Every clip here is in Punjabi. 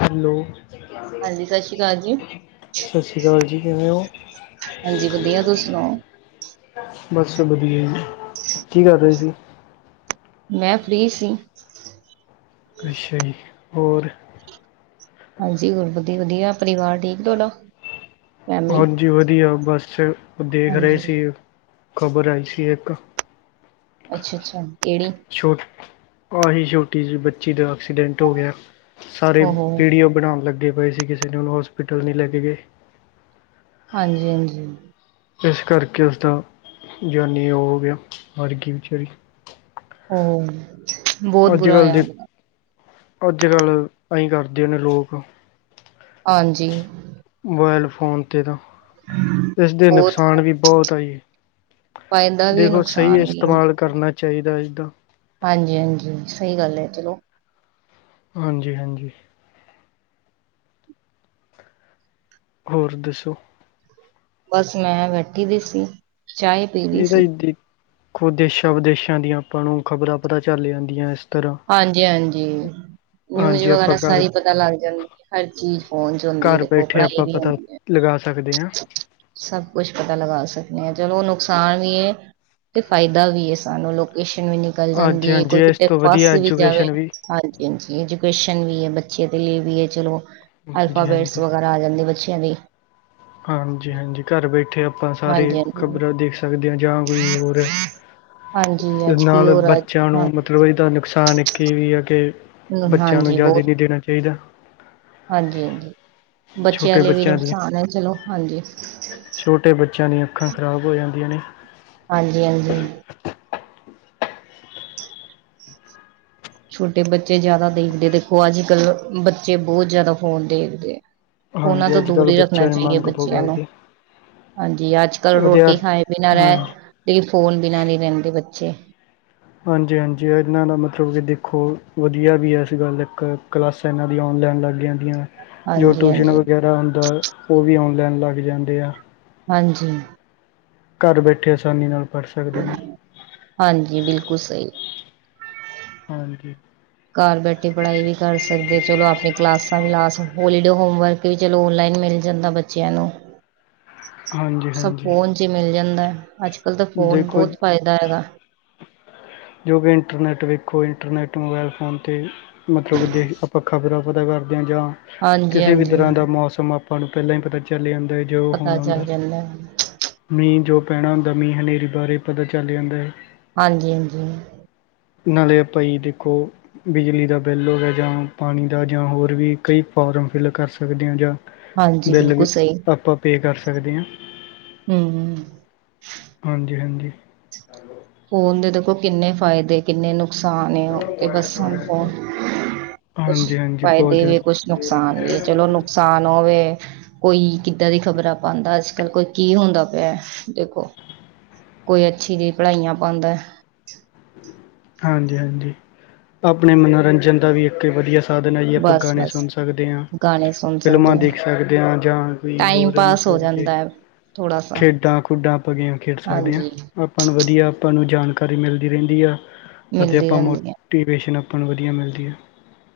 ਹੈਲੋ। ਸਤਿ ਹਾਂਜੀ ਸਤਿ ਸ਼੍ਰੀ ਅਕਾਲ ਜੀ ਸ੍ਰੀ ਅਕਾਲ ਜੀ, ਕਿਵੇਂ ਓ? ਹਾਂਜੀ ਵਧੀਆ, ਤੁਸੀ ਸੁਣਾਓ? ਬਸ ਵਧੀਆ ਜੀ, ਕੀ ਕਰਰੇ ਸੀ? ''ਮੈਂ ਫ੍ਰੀ ਸੀ। ਅੱਛਾ ਜੀ, ਹੋਰ? ਹਾਂਜੀ ਹੋਰ ਵਦੀਆ-ਵਦੀਆ ਪਰੀਵਾਰ ਠੀਕ ਤੋਆਡਾ? ਹਾਂਜੀ ਵਧੀਆ ਬਸ ਦੇਖ ਰਏ ਹਾਂਜੀ ਸੀ ਖਬਰ ਆਈ ਸੀ ਏਕ ਅੱਛਾ ਛਾ ਕੇੜੀ? ਛੋ ਆਹੀ ਛੋਟੀ ਜੀ ਬੱਚੀ ਦਾ ਐਕਸੀਡੈਂਟ ਹੋ ਗੇਆ ਸਾਰੇ ਓਹੋ ਵੀਡੀਓ ਬਣਾਉਣ ਲੱਗੇ ਪਏ ਸੀ ਕੀਸੇ ਨੇ ਓਨੂੰ ਹੋਸਪਿਟਲ ਨਈ ਲੈ ਕੇ ਗਏ। ਹਾਂਜੀ-ਹਾਂਜੀ। ਏਸ ਕਰਕੇ ਓਦਾ ਜਾਨੀ ਓ ਹੋ ਗਿਆ ਮਰਗੀ ਵੀਚਾਰੀ। ਓ ਅੱਜ-ਕੱਲ ਦੇ, ਅੱਜ-ਕੱਲ ਅਈ ਕਰਦੇ ਨੇ ਲੋਕ ਹਾਂਜੀ। ਮੋਬੈਲ ਫੋਨ ਤੇ ਤਾਂ ਏਸਦੇ ਬਹੁਤ ਨੁਕਸਾਨ ਵੀ ਬੌਤ ਆ ਜੀ, ਫਾਇਦਾ ਵੀ ਹੈ, ਦੇਖੋ ਸਹੀ ਨੁਕਸਾਨ ਏਸਤੇਮਾਲ ਕਰਨਾ ਚਾਈਦਾ ਇਸਦਾ। ਹਾਂਜੀ-ਹਾਂਜੀ ਸਈ ਗੱਲ ਐ ਚਲੋ ਹਾਂਜੀ-ਹਾਂਜੀ। ਹੋਰ ਦੱਸੋ? ਬਸ ਮੈਂ ਬੈਠੀ ਦੀ ਸੀ ਚਾਏ ਪੀ ਰਹੀ ਏਦਾ ਸੀ ਜੀ ਦੇਖੋ ਦੇਸ਼ਾਂ ਵਿਦੇਸ਼ਾਂ ਦੀਆਂ ਆਪਾਂ ਨੂੰ ਖ਼ਬਰਾਂ ਪਤਾ ਚੱਲ ਜਾਂਦੀਆਂ ਏਸ ਹਾਂਜੀ-ਹਾਂਜੀ ਨਿਊਜ ਹਾਂਜੀ ਆਪਾਂ ਵਗੈਰਾ ਘਰ ਸਾਰੀ ਪਤਾ ਲੱਗ ਜਾਂਦੀ ਹਰ ਚੀਜ਼ ਫੋਨ ਚ ਹੁੰਦੀ ਏ ਦੇਖੋ ਪੜ੍ਹਾਈ ਵੀ ਹੁੰਦੀ ਐ ਗਾ ਸਕਦੇ ਆਂ। ਸਭ ਕੁਛ ਪਤਾ ਲਗਾ ਸਕਦੇ ਆ ਚਲੋ ਨੁਕਸਾਨ ਵੀ ਏ ਤੇ ਫਾਇਦਾ ਵੀ ਏ ਸਾਨੂੰ ਲੋਕੇਸ਼ਨ ਵੀ ਨਿਕਲ ਹਾਂਜੀ ਜਾਂਦੀ ਏ ਹਾਂਜੀ ਕੋਈ ਇਸ ਕੀਤੇ ਤੋਂ ਫੱਸ ਵਧੀਆ ਵੀ ਜਾਵੇ, ਐਜੂਕੇਸ਼ਨ ਵੀ ਹਾਂਜੀ ਐਜੂਕੇਸ਼ਨ ਵੀ ਏ ਬੱਚੇ ਦੇ ਲਈ ਵੀ ਏ ਚਲੋ, ਹਾਂਜੀ ਅਲਫਾਬੈਟਸ ਹਾਂਜੀ ਵਗੈਰਾ ਆ ਜਾਂਦੇ ਬੱਚਿਆਂ ਦੀ। ਹਾਂਜੀ-ਹਾਂਜੀ ਘਰ ਬੈਠੇ ਆਪਾਂ ਸਾਰੇ ਹਾਂਜੀ ਹਾਂਜੀ ਖ਼ਬਰਾਂ ਦੇਖ ਸਕਦੇ ਆ ਜਾਂ ਵੀ ਨੀ ਹੋ ਰੇਆ ਹਾਂਜੀ ਤੇ ਅੱਜ ਕੀ ਨਾਲ ਹੋ ਰਿਹਾ ਬਚੇਆ ਨੂੰ ਹਾਂਜੀ ਨੁਕਸਾਨ ਇੱਕ ਏ ਵੀ ਆ ਕਿ ਹਮ, ਬੱਚਿਆਂ ਨੂੰ ਹਾਂਜੀ ਜਾਦੇ ਨਈ ਦੇਣਾ ਚਾਈਦਾ। ਹਾਂਜੀ-ਹਾਂਜੀ ਬੱਚੇਆਂ ਛੋਟੇ ਲਈ ਵੀ ਬੱਚਿਆਂ ਦੀਆਂ ਨੁਕਸਾਨ ਐ ਚਲੋ ਹਾਂਜੀ। ਛੋਟੇ ਬੱਚੇਆਂ ਦੀਆਂ ਅੱਖਾਂ ਖਰਾਬ ਹੋ ਜਾਂਦੀਆਂ ਨੇ। ਹਾਂਜੀ-ਹਾਂਜੀ। ਛੋਟੇ ਬੱਚੇ ਜਾਦਾ ਦੇਖਦੇ ਦੇਖੋ ਅੱਜ-ਕੱਲ ਬੱਚੇ ਬੋ ਜਾਦਾ ਫੋਨ ਦੇਖਦੇ ਆ। ਫੂਨਾ ਹਾਂਜੀ ਤੋਂ ਅੱਜ ਦੂਰ ਕੱਲ੍ਹ ਈ ਰੱਖਣਾ ਬੱਚਿਆਂ ਦੀ ਚਾਈਏ ਮੰਗ ਬਹੁਤ ਬੱਚਿਆਂ ਨੂੰ। ਕਰਦੇ ਹਾਂਜੀ ਅੱਜ-ਕੱਲ ਰੋਟੀ ਵਿਦਿਆਰ ਖਾਏ ਬਿਨਾਂ ਰੈ ਹਾਂਜੀ ਲੇਕਿਨ ਫੋਨ ਬਿਨਾਂ ਨਈ ਰੈਦੇ ਬੱਚੇ। ਹਾਂਜੀ-ਹਾਂਜੀ ਏਨਾਂ ਦਾ ਮਤਲਵ ਕਿ ਦੇਖੋ ਵਧੀਆ ਵੀ ਆ ਏਸ ਗੱਲ ਇੱਕ ਕਲਾਸ ਏਨਾਂ ਦੀਆਂ ਔਨਲਾਈਨ ਲੱਗ ਜਾਂਦੀਆਂ ਜੋ ਹਾਂਜੀ ਟਿਊਸ਼ਨ ਹਾਂਜੀ ਵਗੈਰਾ ਹੁੰਦਾ ਓ ਵੀ ਔਨਲਾਈਨ ਲੱਗ ਜਾਂਦੇ ਆ ਹਾਂਜੀ। ਘਰ ਬੈਠੇ ਆਸਾਨੀ ਨਾਲ ਪੜ੍ਹ ਸਕਦੇ ਨੇ। ਹਾਂਜੀ ਬਿਲਕੁਲ ਸਈ। ਹਾਂਜੀ। ਘਰ ਬੈਠੇ ਪੜ੍ਹਾਈ ਵੀ ਕਰ ਸਕਦੇ ਚਲੋ ਆਪਣੇ ਕਲਾਸਾਂ ਵੀ ਲਾ ਸਕ ਹੋਲੀਡੇ ਹੋਮਵਰਕ ਵੀ ਚਲੋ ਔਨਲਾਈਨ ਮਿਲ ਜਾਂਦਾ ਬੱਚਿਆਂ ਨੂੰ। ਹਾਂਜੀ ਸਭ ਹਾਂਜੀ ਫੋਨ ਚ ਈ ਮਿਲ ਜਾਂਦਾ ਏ ਅੱਜ ਕੱਲ ਤਾਂ ਫੋਨ ਦੇਖੋ ਬੋਤ ਫੈਦਾ ਹੈਗਾ ਜੋ ਕਿ ਇੰਟਰਨੈੱਟ ਵੇਖੋ ਇੰਟਰਨੈੱਟ ਮੋਬਾਇਲ ਫੋਨ 'ਤੇ ਮਤਲਬ ਕਿ ਦੇ ਆਪਾਂ ਖ਼ਬਰਾਂ ਪਤਾ ਕਰਦੇ ਆ ਜਾਂ ਹਾਂਜੀ ਕਿਸੇ ਵੀ ਹਾਂਜੀ ਤਰ੍ਹਾਂ ਦਾ ਮੌਸਮ ਪੜ ਪਹਿਲਾਂ ਹੀ ਪਤਾ ਚੱਲ ਜਾਂਦਾ ਜੋ ਪਤਾ ਹੋਣਾ ਚੱਲ ਹੁੰਦਾ। ਜਾਂਦਾ ਹੈ। ਮੀਂਹ ਜੋ ਪੈਣਾ ਹੁੰਦਾ ਮੀਂਹ ਹਨੇਰੀ ਬਾਰੇ ਪਤਾ ਚੱਲ ਜਾਂਦਾ ਹੈ। ਹਾਂਜੀ-ਹਾਂਜੀ ਨਾਲੇ ਆਪਾਂ ਈ ਦੇਖੋ। ਬਿਜਲੀ ਦਾ ਬਿੱਲ ਹੋਵੇ ਜਾਂ ਪਾਣੀ ਦਾ ਜਾਂ ਹੋਰ ਵੀ ਕਈ ਫੋਰਮ ਫਿਲ ਕਰ ਸਕਦੇ ਹਾ। ਜਾਂ ਹਾਂਜੀ ਬਿੱਲ ਬਿਲਕੁਲ ਵੀ ਸਹੀ ਆਪਾਂ ਪੇ ਕਰ ਸਕਦੇ ਹਾਂ। ਹਮ ਹਾਂਜੀ-ਹਾਂਜੀ ਫੋਨ ਦੇ ਦੇਖੋ ਕਿੰਨੇ ਫਾਇਦੇ ਕਿੰਨੇ ਨੁ ਨੁਕਸਾਨ ਤੇ ਬੱਸ ਨੂੰ ਫ ਕੁਛ ਹਾਂਜੀ ਹਾਂਜੀ ਬਹੁਤ ਫਾਇਦੇ ਵੀ ਜ਼ਿਆਦਾ ਕੁਛ ਨੁਕਸਾਨ ਵੀ ਹੈ। ਚਲੋ ਨੁਕਸਾਨ ਹੋਵੇ। ਕੋਈ ਕਿੱਦਾਂ ਦੀ ਖ਼ਬਰਾਂ ਪਾਉਂਦਾ ਅੱਜ ਕੱਲ ਕੋਈ ਕੀ ਹੁੰਦਾ ਪਿਆ। ਦੇਖੋ ਕੋਈ ਅੱਛੀ ਜਿਹੀ ਪੜ੍ਹਾਈਆਂ ਪਾਉਂਦਾ। ਹਾਂਜੀ-ਹਾਂਜੀ ਆਪਣੇ ਮਨੋਰੰਜਨ ਦਾ ਵੀ ਇੱਥੇ ਵਧੀਆ ਸਾਧਨ ਆ ਹੀ ਏ ਆਪਾਂ ਬਸ ਗਾਣੇ ਬਸ ਸੁਣ ਸਕਦੇ ਹਾਂ, ਗਾਣੇ ਸੁਣ ਫਿਲਮਾਂ ਸਕਦੇ ਹਾਂ ਦੇਖ ਸਕਦੇ ਹਾਂ। ਜਾਂ ਕੋਈ ਟਾਈਮ ਹੋਰ ਆ ਪਾਸ ਹੋ ਮਤਲਬ ਕੇ ਜਾਂਦਾ ਹੈ ਥੋੜਾ ਸਾ ਖੇਡਾਂ-ਖੁਡਾਂ ਆਪਾਂ ਗੇਮ ਖੇਡ ਸਕਦੇ ਹਾਂ। ਹਾਂਜੀ ਆਪਾਂ ਨੂੰ ਵਧੀਆ ਆਪਾਂ ਨੂੰ ਜਾਣਕਾਰੀ ਮਿਲਦੀ ਰਹਿੰਦੀ ਆ ਅਤੇ ਮਿਲਦੀ ਆਪਾਂ ਮੋ ਰਹਿੰਦੀ ਹੈ ਟੀਵੇਸ਼ਨ ਆਪਾਂ ਨੂੰ ਵਧੀਆ ਮਿਲਦੀ ਐ।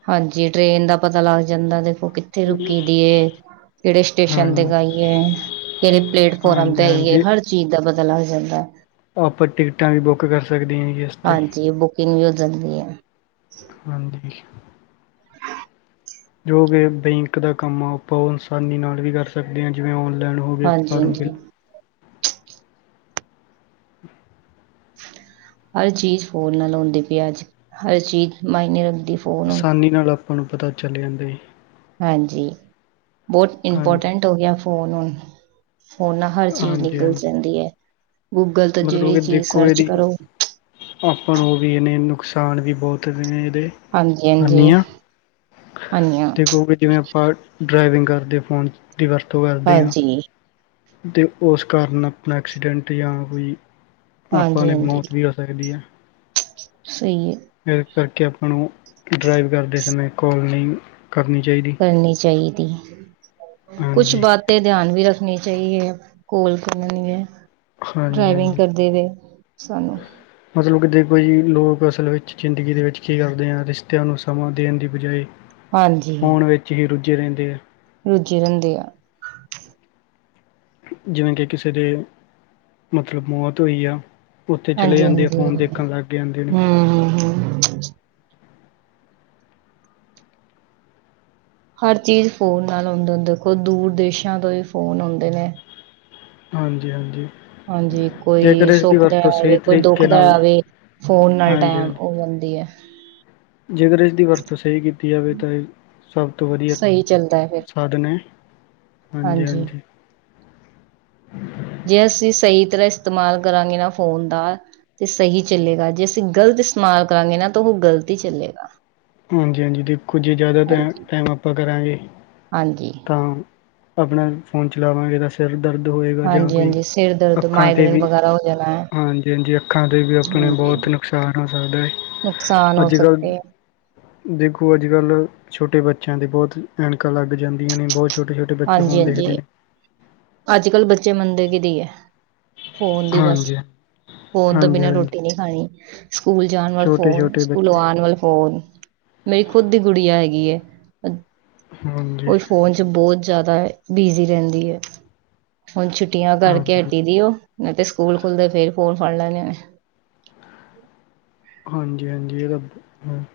ਹਾਂਜੀ। ਟ੍ਰੇਨ ਦਾ ਪਤਾ ਲੱਗ ਜਾਂਦਾ। ਦੇਖੋ ਕਿੱਥੇ ਰੁਕੀ ਦੀ ਏ ਕਿਹੜੇ ਸਟੇਸ਼ਨ ਤੇ ਹਾਂਜੀ ਗਈ ਏ ਕਿਹੜੇ ਪਲੇਟਫੋਰਮ ਤੇ ਹਾਂਜੀ ਆਈਏ ਹਾਂਜੀ ਹਰ ਚੀਜ਼ ਦਾ ਪਤਾ ਲੱਗ ਜਾਂਦਾ। ਆਪਾਂ ਟਿਕਟਾਂ ਵੀ ਬੁੱਕ ਕਰ ਸਕਦੇ ਆਂ ਇਸ 'ਤੇ ਕਿਨੀ ਉ ਜਲਦੀ ਐ ਹਾਜੀ। ਜੋ ਕਿ ਬੈਂਕ ਦਾ ਕੰਮ ਆ ਆਪਾਂ ਉਹ ਆਨਸਾਨੀ ਨਾਲ ਵੀ ਕਰ ਸਕ ਸਕਦੇ ਹਾਂ ਜਿਵੇਂ ਔਨਲਾਈਨ ਹੋਵੇ ਹਾਂਜੀ ਫਾਰਮ ਹਾਂਜੀ ਹਰ ਚੀਜ਼ ਫੋਲ ਨਾਲ ਆਉਦੇ ਪਿਆਜ਼। ਹਰ ਚੀਜ਼ ਮਾਇਨੇ ਰੱਖਦੀ ਫ਼ੋਨ ਹੁਣ ਆਸਾਨੀ ਨਾਲ ਆਪਾਂ ਨੂੰ ਪਤਾ ਚੱਲ ਜਾਂਦਾ ਹੈ। ਹਾਂਜੀ, ਬਹੁਤ ਹਾਂਜੀ ਇੰਪੋਰਟੈਂਟ ਹੋ ਗਿਆ ਫੋਨ ਹੁਣ ਫੋਨ ਨਾਲ ਹਰ ਚੀਜ਼ ਹਾਂਜੀ ਨਿਕਲ ਹਾਂਜੀ ਜਾਂਦੀ ਹੈ। ਗੂਗਲ ਤੋਂ ਮਤਲਬ ਜਿਹੜੀ ਕਿ ਚੀਜ਼ ਦੇਖੋ ਸਰਚ ਇਹਦੀ ਕਰੋ ਆਪਾਂ ਨੂੰ ਉਹ ਵੀ ਇਹਨੇ ਨੁਕਸਾਨ ਵੀ ਬਹੁਤ ਨੇ ਇਹਦੇ ਹਾਂਜੀ ਹਾਂਜੀ ਹਾਨੀਆ ਹਾਂਜੀ ਤੇ ਕਹੋ ਕਿ ਜਿਵੇਂ ਆਪਾਂ ਡਰਾਈਵਿੰਗ ਕਰਦੇ ਫੋਨ ਦੀ ਵਰਤੋਂ ਕਰਦੇ ਹਾਂ। ਹਾਂਜੀ ਅਤੇ ਉਸ ਕਾਰਨ ਆਪਣਾ ਐਕਸੀਡੈਂਟ ਜਾਂ ਕੋਈ ਆਪਾਂ ਹਾਂਜੀ ਨੇ ਹਾਂਜੀ ਮੌਤ ਵੀ ਹੋ ਸਕਦੀ ਆ। ਸਹੀ ਹੈ। ਇਸ ਕਰਕੇ ਆਪਾਂ ਨੂੰ ਡਰਾਈਵ ਕਰਦੇ ਸਮੇਂ ਕੋਲ ਨਹੀਂ ਕਰਨੀ ਚਾਹੀਦੀ। ਕਰਨੀ ਚਾਹੀਦੀ। ਕੁਛ ਹਾਂਜੀ ਬਾਤ ਤੇ ਧਿਆਨ ਵੀ ਰੱਖਣੀ ਚਾਹੀਏ। ਕੋੋਲ ਕਰਣੀ ਹੈ। ਹਾਂਜੀ ਡਰਾਈਵਿੰਗ ਹਾਂਜੀ ਕਰਦੇ ਵੇ ਸਾਨੂੰ ਮਤਲਬ ਕਿ ਦੇਖੋ ਜੀ ਲੋਕ ਅਸਲ ਵਿੱਚ ਜ਼ਿੰਦਗੀ ਦੇ ਵਿੱਚ ਕੀ ਕਰਦੇ ਆ। ਰਿਸ਼ਤਿਆਂ ਨੂੰ ਸਮਾਂ ਦੇਣ ਦੀ ਬਜਾਏ ਫੋਨ ਵਿੱਚ ਹੀ ਰੁੱਝੇ ਰਹਿੰਦੇ ਆ। ਰੁੱਝੇ ਰਹਿੰਦੇ ਆ। ਜਿਵੇਂ ਕਿ ਕਿਸੇ ਦੇ ਮਤਲਬ ਮੌਤ ਹੋਈ ਆ। ਉੱਥੇ ਚਲੇ ਹਾਂਜੀ ਜਾਂਦੇ ਆ। ਹਾਂਜੀ ਫੋਨ ਹੂੰ ਦੇਖਣ ਲੱਗ ਜਾਂਦੇ ਨੇ। ਹੂੰ ਹੂੰ ਹਰ ਚੀਜ਼ ਫੋਨ ਨਾਲ ਹੁੰਦੇ ਹੁਣ ਦੇਖੋ ਦੂਰ ਦੇਸ਼ਾਂ ਤੋਂ ਵੀ ਫੋਨ ਆਉਂਦੇ ਨੇ। ਹਾਂਜੀ-ਹਾਂਜੀ। ਹਾਂਜੀ, ਕੋਈ ਸੁੱਖ ਦਾ ਸਹੀ ਆਵੇ, ਕੋਈ ਦੁੱਖ ਤਰੀਕੇ ਦਾ ਨਾਲ ਆਵੇ। ਫੋਨ ਨਾਲ ਹਾਂਜੀ ਟੈਮ ਹਾਂਜੀ [unintelligible] ਐ। ਜੇਕਰ ਇਸਦੀ ਵਰਤੋਂ ਸਹੀ ਕੀਤੀ ਜਾਵੇ ਤਾਂ ਇਹ ਸਭ ਤੋਂ ਵਧੀਆ। ਸਹੀ ਚੱਲਦਾ ਐ ਫਿਰ, [unintelligible] ਨੇ ਹਾਂਜੀ ਹਾਂਜੀ। ਜੇ ਅਸੀਂ ਸਹੀ ਤਰ੍ਹਾਂ ਇਸਤੇਮਾਲ ਕਰਾਂਗੇ ਨਾ ਫੋਨ ਦਾ। ਤੇ ਸਹੀ ਚੱਲੇਗਾ ਜੇ ਅਸੀਂ ਗ਼ਲਤ ਇਸਤੇਮਾਲ ਕਰਾਂਗੇ ਨਾ ਤਾਂ ਓ ਗ਼ਲਤ ਈ ਚੱਲੇਗਾ। ਹਾਂਜੀ ਹਾਂਜੀ ਦੇਖੋ ਜੇ ਜ਼ਿਆਦਾ ਟ ਹਾਂਜੀ। ਟੈਮ ਆਪਾਂ ਕਰਾਂਗੇ ਹਾਂਜੀ, ਤਾਂ। ਆਪਣਾ ਫੋਨ ਚਲਾਵਾਂਗੇ ਤਾਂ ਸਿਰ ਦਰਦ ਹੋਏਗਾ ਜਾਂ ਕੋਈ ਹਾਂਜੀ-ਹਾਂਜੀ ਸਿਰ ਦਰਦ, ਅੱਖਾਂ 'ਤੇ ਮਾਈਗ੍ਰੇਨ ਵੀ ਵਗੈਰਾ ਹੋ ਜਾਣਾ ਹੈ, ਹਾਂਜੀ ਹਾਂਜੀ ਅ ਅੱਖਾਂ 'ਤੇ ਵੀ ਆਪਣੇ ਬਹੁਤ ਨੁਕਸਾਨ ਹੋ ਸਕਦਾ ਐ। ਨੁਕਸਾਨ ਹੋ ਸਕਦੇ ਐ। ਦੇਖੋ ਅੱਜ ਕੱਲ੍ਹ ਛੋਟੇ ਬੱਚਿਆਂ ਦੇ ਬਹੁਤ ਐਨਕਾਂ ਲੱਗ ਜਾਂਦੀਆਂ ਨੇ ਬੋ, ਛੋਟੇ ਛੋਟੇ ਬੱਚੇ ਫੋਨ ਦੇਖਦੇ ਨੇ। ਅੱਜ ਕੱਲ ਬੱਚੇ ਮੰਨਦੇ ਕੀਦੀ ਐ ਫੋਨ ਦੀ ਬਸ ਹਾਂਜੀ ਫੋਨ ਤੋਂ ਹਾਂਜੀ ਬਿਨਾਂ ਹਾਂਜੀ ਰੋਟੀ ਨੀ, ਣੀ ਸਕੂਲ ਜਾਣ ਵਾਲੇ ਛੋਟੇ ਫ਼ੋਨ ਛੋਟੇ ਸਕੂਲ ਬੱਚੇ ਆਣ ਵਾਲੇ ਫੋਨ। ਮੇਰੀ ਖੁਦ ਦੀ ਗੁੜੀਆਂ ਹੈਗੀ ਐ। ਓ ਹਾਂਜੀ ਵੀ ਫੋਨ ਚ ਬਹੁਤ ਜ਼ਿਆਦਾ ਬਿਜ਼ੀ ਰਹਿੰਦੀ ਐ। ਹੁਣ ਛੁੱਟੀਆਂ ਕਰਕੇ ਹਾਂਜੀ ਹਟੀ ਦੀ ਓ ਨਹੀਂ ਤੇ ਸਕੂਲ ਖੁੱਲਦੇ ਫੇਰ ਫੋਨ ਫੜ ਲੈਣੇ ਨੇ। ਹਾਂਜੀ ਹਾਂਜੀ ਇਹਦਾ ਹੂੰ,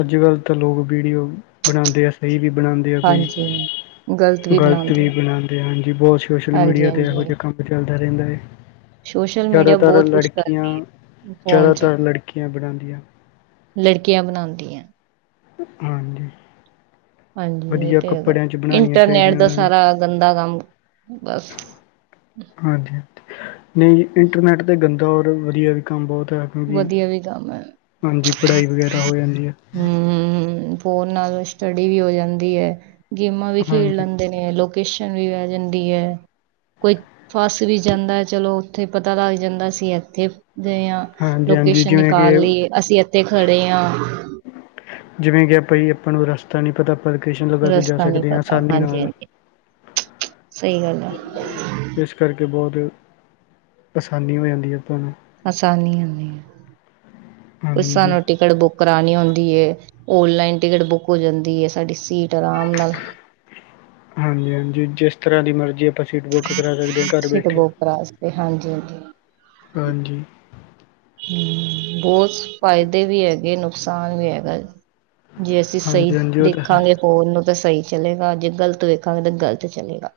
ਅੱਜ ਕੱਲ੍ਹ ਤਾਂ ਲੋਕ ਵੀਡੀਓ ਬਣਾਂਦੇ ਆ ਸਹੀ ਵੀ ਬਣਾਂਦੇ ਆ ਕਈ। ਹਾਂਜੀ ਗਲਤ ਗ਼ਲਤ ਬਣਾਉਂਦੇ ਵੀ ਆ ਬਣਾਂਦੇ ਹਾਂਜੀ ਬਹੁਤ ਸੋਸ਼ਲ ਹਾਂਜੀ ਮੀਡੀਆ ਤੇ ਇਹੋ ਹਾਂਜੀ ਜਾ ਕੰਮ ਚੱਲਦਾ ਰਹਿੰਦਾ ਐ। ਸੋਸ਼ਲ ਮੀਡੀਆ ਜ਼ਿਆਦਾਤਰ ਬਹੁਤ ਕੁਛ ਲੜਕੀਆਂ ਕਰਦੀ ਹੈ ਫੋਨ 'ਚ ਜ਼ਿਆਦਾਤਰ ਲੜਕੀਆਂ ਬਣਾਂਦੀਆਂ। ਲੜਕੀਆਂ ਬਣਾਂਦੀਆਂ। ਹਾਂਜੀ। ਹਾਂਜੀ ਇਹ ਵਧੀਆ ਤੇ ਹੈਗਾ ਕੱਪੜਿਆਂ 'ਚ ਬਣਾਉਣੀਆਂ ਇੰਟਰਨੈਟ ਚਾਹੀਦੀਆਂ ਦਾ ਉਹਨਾਂ ਨੂੰ ਸਾਰਾ ਗੰਦਾ ਕੰਮ ਬਸ। ਹਾਂਜੀ ਨਹੀਂ ਇੰਟਰਨੈੱਟ ਤੇ ਗੰਦਾ ਔਰ ਵਧੀਆ ਵੀ ਕੰਮ ਬਹੁਤ ਐ। ਵਧੀਆ ਵੀ ਕੰਮ ਐ ਪੜ੍ਹਾਈ ਵਗੈਰਾ ਹੋ ਜਾਂਦੀ ਹੈ ਹੂੰ। ਫੋਨ ਨਾਲ ਸਟੱਡੀ ਵੀ ਹੋ ਜਾਂਦੀ ਐ ਗੇਮਾਂ ਵੀ ਖੇਡ ਹਾਂਜੀ ਲੈਂਦੇ ਨੇ। ਲੋਕੇਸ਼ਨ ਵੀ ਵਹਿ ਜਾਂਦੀ ਐ। ਕੋਈ ਫਸ ਵੀ ਜਾਂਦਾ ਐ ਚਲੋ ਉੱਥੇ ਪਤਾ ਲੱਗ ਜਾਂਦਾ ਅ ਇੱਥੇ ਗਏ ਆ। ਹਾਂਜੀ ਹਾਂਜੀ ਲੋਕੇਸ਼ਨ ਜਿਵੇਂ ਕਿ ਨਿਕਾਲ ਲੀ ਅਸੀਂ ਇੱਥੇ ਖੜੇ ਆ। ਜਿਵੇਂ ਕਿ [unintelligible] ਆਪਾਂ ਨੂੰ ਰਸਤਾ ਨੀ ਪਤਾ ਆਪਾਂ ਲੋਕੇਸ਼ਨ ਲਗਾ ਕੇ ਜਾ ਰਸਤਾ ਸਕਦੇ ਆ ਆਸਾਨੀ ਨਾਲ। ਸਈ ਗੱਲ ਆ। ਇਸ ਕਰਕੇ ਬਹੁਤ ਆਸਾਨੀ ਹੋ ਜਾਂਦੀ ਆ ਆਪਾਂ ਨੂੰ। ਆਸਾਨੀ ਆਂਦੀ ਹਾਂਜੀ ਆ [unintelligible] ਟਿਕਟ ਬੁੱਕ ਕਰਾਣੀ ਹੁੰਦੀ ਐ ਓਨਲਾਈਨ ਟਿਕਟ ਬੁੱਕ ਹੋ ਜਾਂਦੀ ਐ ਸਾਡੀ ਸੀਟ ਆਰਾਮ ਨਾਲ। ਹਾਂਜੀ ਹਾਂਜੀ ਜਿਸ ਤਰ੍ਹਾਂ ਦੀ ਮਰਜ਼ੀ। ਆਪਾਂ ਸੀਟ ਬੁੱਕ ਕਰਾ ਸਕਦੇ ਆ ਘਰ ਸੀਟ ਬੈਠੇ ਬੁੱਕ ਕਰਾ ਸਕਦੇ, ਹਾਂਜੀ-ਹਾਂਜੀ। ਹਾਂਜੀ। ਬਹੁਤ ਫਾਇਦੇ ਵੀ ਹੈਗੇ ਨੁਕਸਾਨ ਨੀ ਹੈਗਾ। ਜੇ ਅਸੀਂ ਸਈ ਹਾਂਜੀ ਹਾਂਜੀ ਉਹ ਤਾਂ ਹੈ ਦੇਖਾਂਗੇ ਫੋਨ ਨੂੰ ਤਾਂ ਸਹੀ ਚਲੇਗਾ। ਜੇ ਗ਼ਲਤ ਵੇਖਾਂਗੇ ਤਾਂ ਗ਼ਲਤ ਚਲੇਗਾ।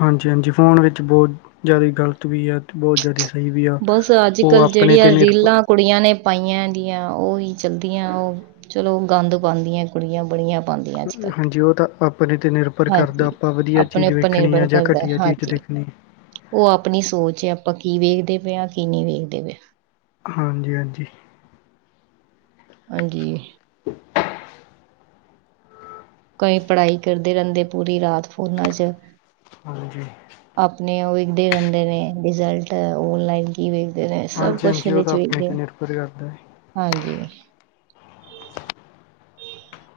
ਹਾਂਜੀ ਹਾਂਜੀ ਫ਼ੋਨ ਵਿੱਚ ਬਹੁਤ ਜ਼ਾਦੀ ਗਲਤ ਵੀ ਹੈ ਤੇ ਬਹੁਤ ਜ਼ਿਆਦਾ ਸ ਬਸ ਅੱਜ ਕੱਲ ਜੇਹੜੀਆਂ ਰੀਲਾਂ ਕੁੜੀਆਂ ਨੇ ਪਾਈਆਂ ਹੈਗੀਆਂ ਉਹੀ ਚਲਦੀਆਂ ਉਹ ਚਲੋ ਗੰਦ ਪਾਉਂਦੀਆਂ ਕੁੜੀਆਂ ਬੜੀਆਂ ਪਾਉਂਦੀਆਂ ਅੱਜ ਕੱਲ੍ਹ ਹਾਂਜੀ ਉਹ ਤਾਂ ਆਪਣੇ ਤੇ ਨਿਰਭਰ ਕਰਦਾ ਹਾਂਜੀ ਆਪਾਂ ਵਧੀਆ ਆਪਣੇ ਚੀਜ਼ ਉੱਪਰ ਵੇਖਣੀ ਹੈ। ਨਿਰਭਰ ਜਾਂ ਕਰਦਾ ਘਟੀਆ ਚੀਜ਼ ਹਾਂਜੀ ਦੇਖਨੀ। ਹਮ ਉਹ ਆਪਣੀ ਸੋਚ ਹੈ ਆਪਾਂ ਕੀ ਵੇਖਦੇ ਪਏ ਹਾਂ। ਕੀ ਨਹੀਂ ਵੇਖਦੇ ਪਏ। ਹਾਂਜੀ ਹਾਂਜੀ। ਹਾਂਜੀ [inaudible] ਕਈ ਪੜ੍ਹਾਈ ਕਰਦੇ ਰਹਿੰਦੇ ਪੂਰੀ ਰਾਤ ਫੋਨਾਂ 'ਚ ਹਾਂਜੀ ਆਪਣੇ ਉਹ ਵੇਖਦੇ ਰਹਿੰਦੇ ਨੇ ਰਿਜ਼ਲਟ ਓਨਲਾਈਨ ਕੀ ਵੇਖਦੇ ਨੇ ਸਭ ਹਾਂਜੀ ਕੁਛ ਹਾਂਜੀ ਉਹ ਇਹਦੇ 'ਚ ਤਾਂ ਆਪਣੇ ਵੇਖਦੇ ਤੇ ਨਿਰਭਰ ਕਰਦਾ ਹੈ ਹਾਂਜੀ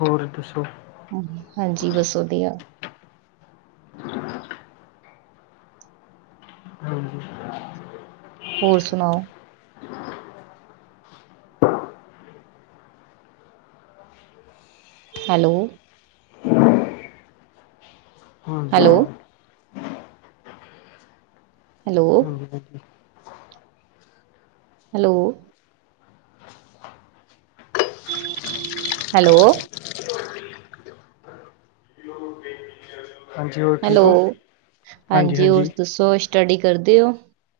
ਹੋਰ ਦੱਸੋ ਹਾਂਜੀ ਹਾਂਜੀ ਬਸ ਵਧੀਆ ਹ [inaudible] ਹਾਂਜੀ ਹੋਰ ਸੁਣਾਓ ਹੈਲੋ ਹਾਂਜੀ ਹੈਲੋ ਹਾਂਜੀ ਹੈਲੋ ਹਾਂਜੀ ਵਧੀਆ ਹੈਲੋ ਹੈਲੋ ਹਾਂਜੀ ਹੋਰ ਹੈਲੋ ਠੀਕ ਹੋ ਹਾਂਜੀ ਹੋਰ ਦੱਸੋ ਸਟਡੀ ਕਰਦੇ ਓ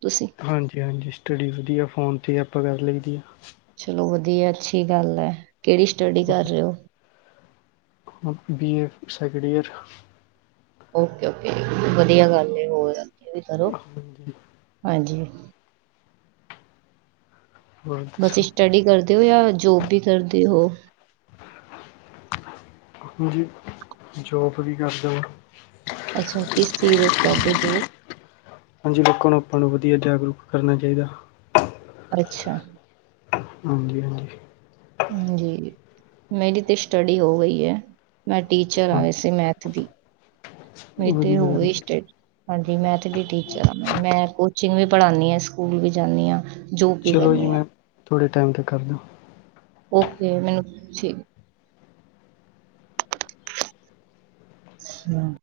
ਤੁਸੀਂ ਹਾਂਜੀ ਹਾਂਜੀ ਸਟਡੀ ਵਧੀਆ ਫੋਨ ਤੇ ਆਪਾਂ ਕਰ ਲਈਦੀ ਆ ਚਲੋ ਵਧੀਆ ਅੱਛੀ ਗੱਲ ਹੈ ਕਿਹੜੀ ਸਟਡੀ ਕਰ ਹਾਂਜੀ ਰਹੇ ਹੋ B A second year okay okay ਵਧੀਆ ਗੱਲ ਹੈ ਹੋਰ ਅੱਗੇ ਵੀ ਕਰੋ ਹਾਂਜੀ ਹੋਰ ਬਸ ਦੱਸੋ ਸਟਡੀ ਕਰਦੇ ਹੋ ਜਾਂ ਜੋਬ ਵੀ ਕਰਦੇ ਹੋ ਹਾਂਜੀ ਜੋਬ ਵੀ ਕਰਦਾ ਅੱਛਾ ਇਸ ਚੀਜ਼ 'ਚ ਸਾਡੇ ਕੋਲ ਹਾਂਜੀ ਲੋਕਾਂ ਨੂੰ ਆਪਾਂ ਨੂੰ ਵਧੀਆ ਜਾਗਰੂਕ ਕਰਨਾ ਚਾਹੀਦਾ ਅੱਛਾ ਹਾਂਜੀ- ਹਾਂਜੀ ਹਾਂਜੀ ਮੇਰੀ ਤੇ ਸਟੱਡੀ ਹੋ ਗਈ ਹੈ ਮੈਂ ਟੀਚਰ ਆ ਹਾਂਜੀ ਏਸੇ ਮੈਥ ਹਾਂਜੀ ਮੈਂਥ ਵਧੀਆ ਗੱਲ, ਦੀ ਟੀਚਰ ਹਾਂ ਮੈਂ ਕੋਚੀ ਨੂੰ ਵੀ ਬਣਾਉਦੀ ਆ ਸਕੂਲ ਵੀ ਜਾਂਦੀ ਹਾਂ ਜੋਬ ਵੀ ਚਲੋ ਜੀ ਕਰਨੀ ਆ ਮੈਂ ਥੋੜੇ ਟਾਈਮ ਤੱਕ ਕਰਦਾ ਓਕੇ ਮੈਨੂੰ ਠੀਕ ਹਮ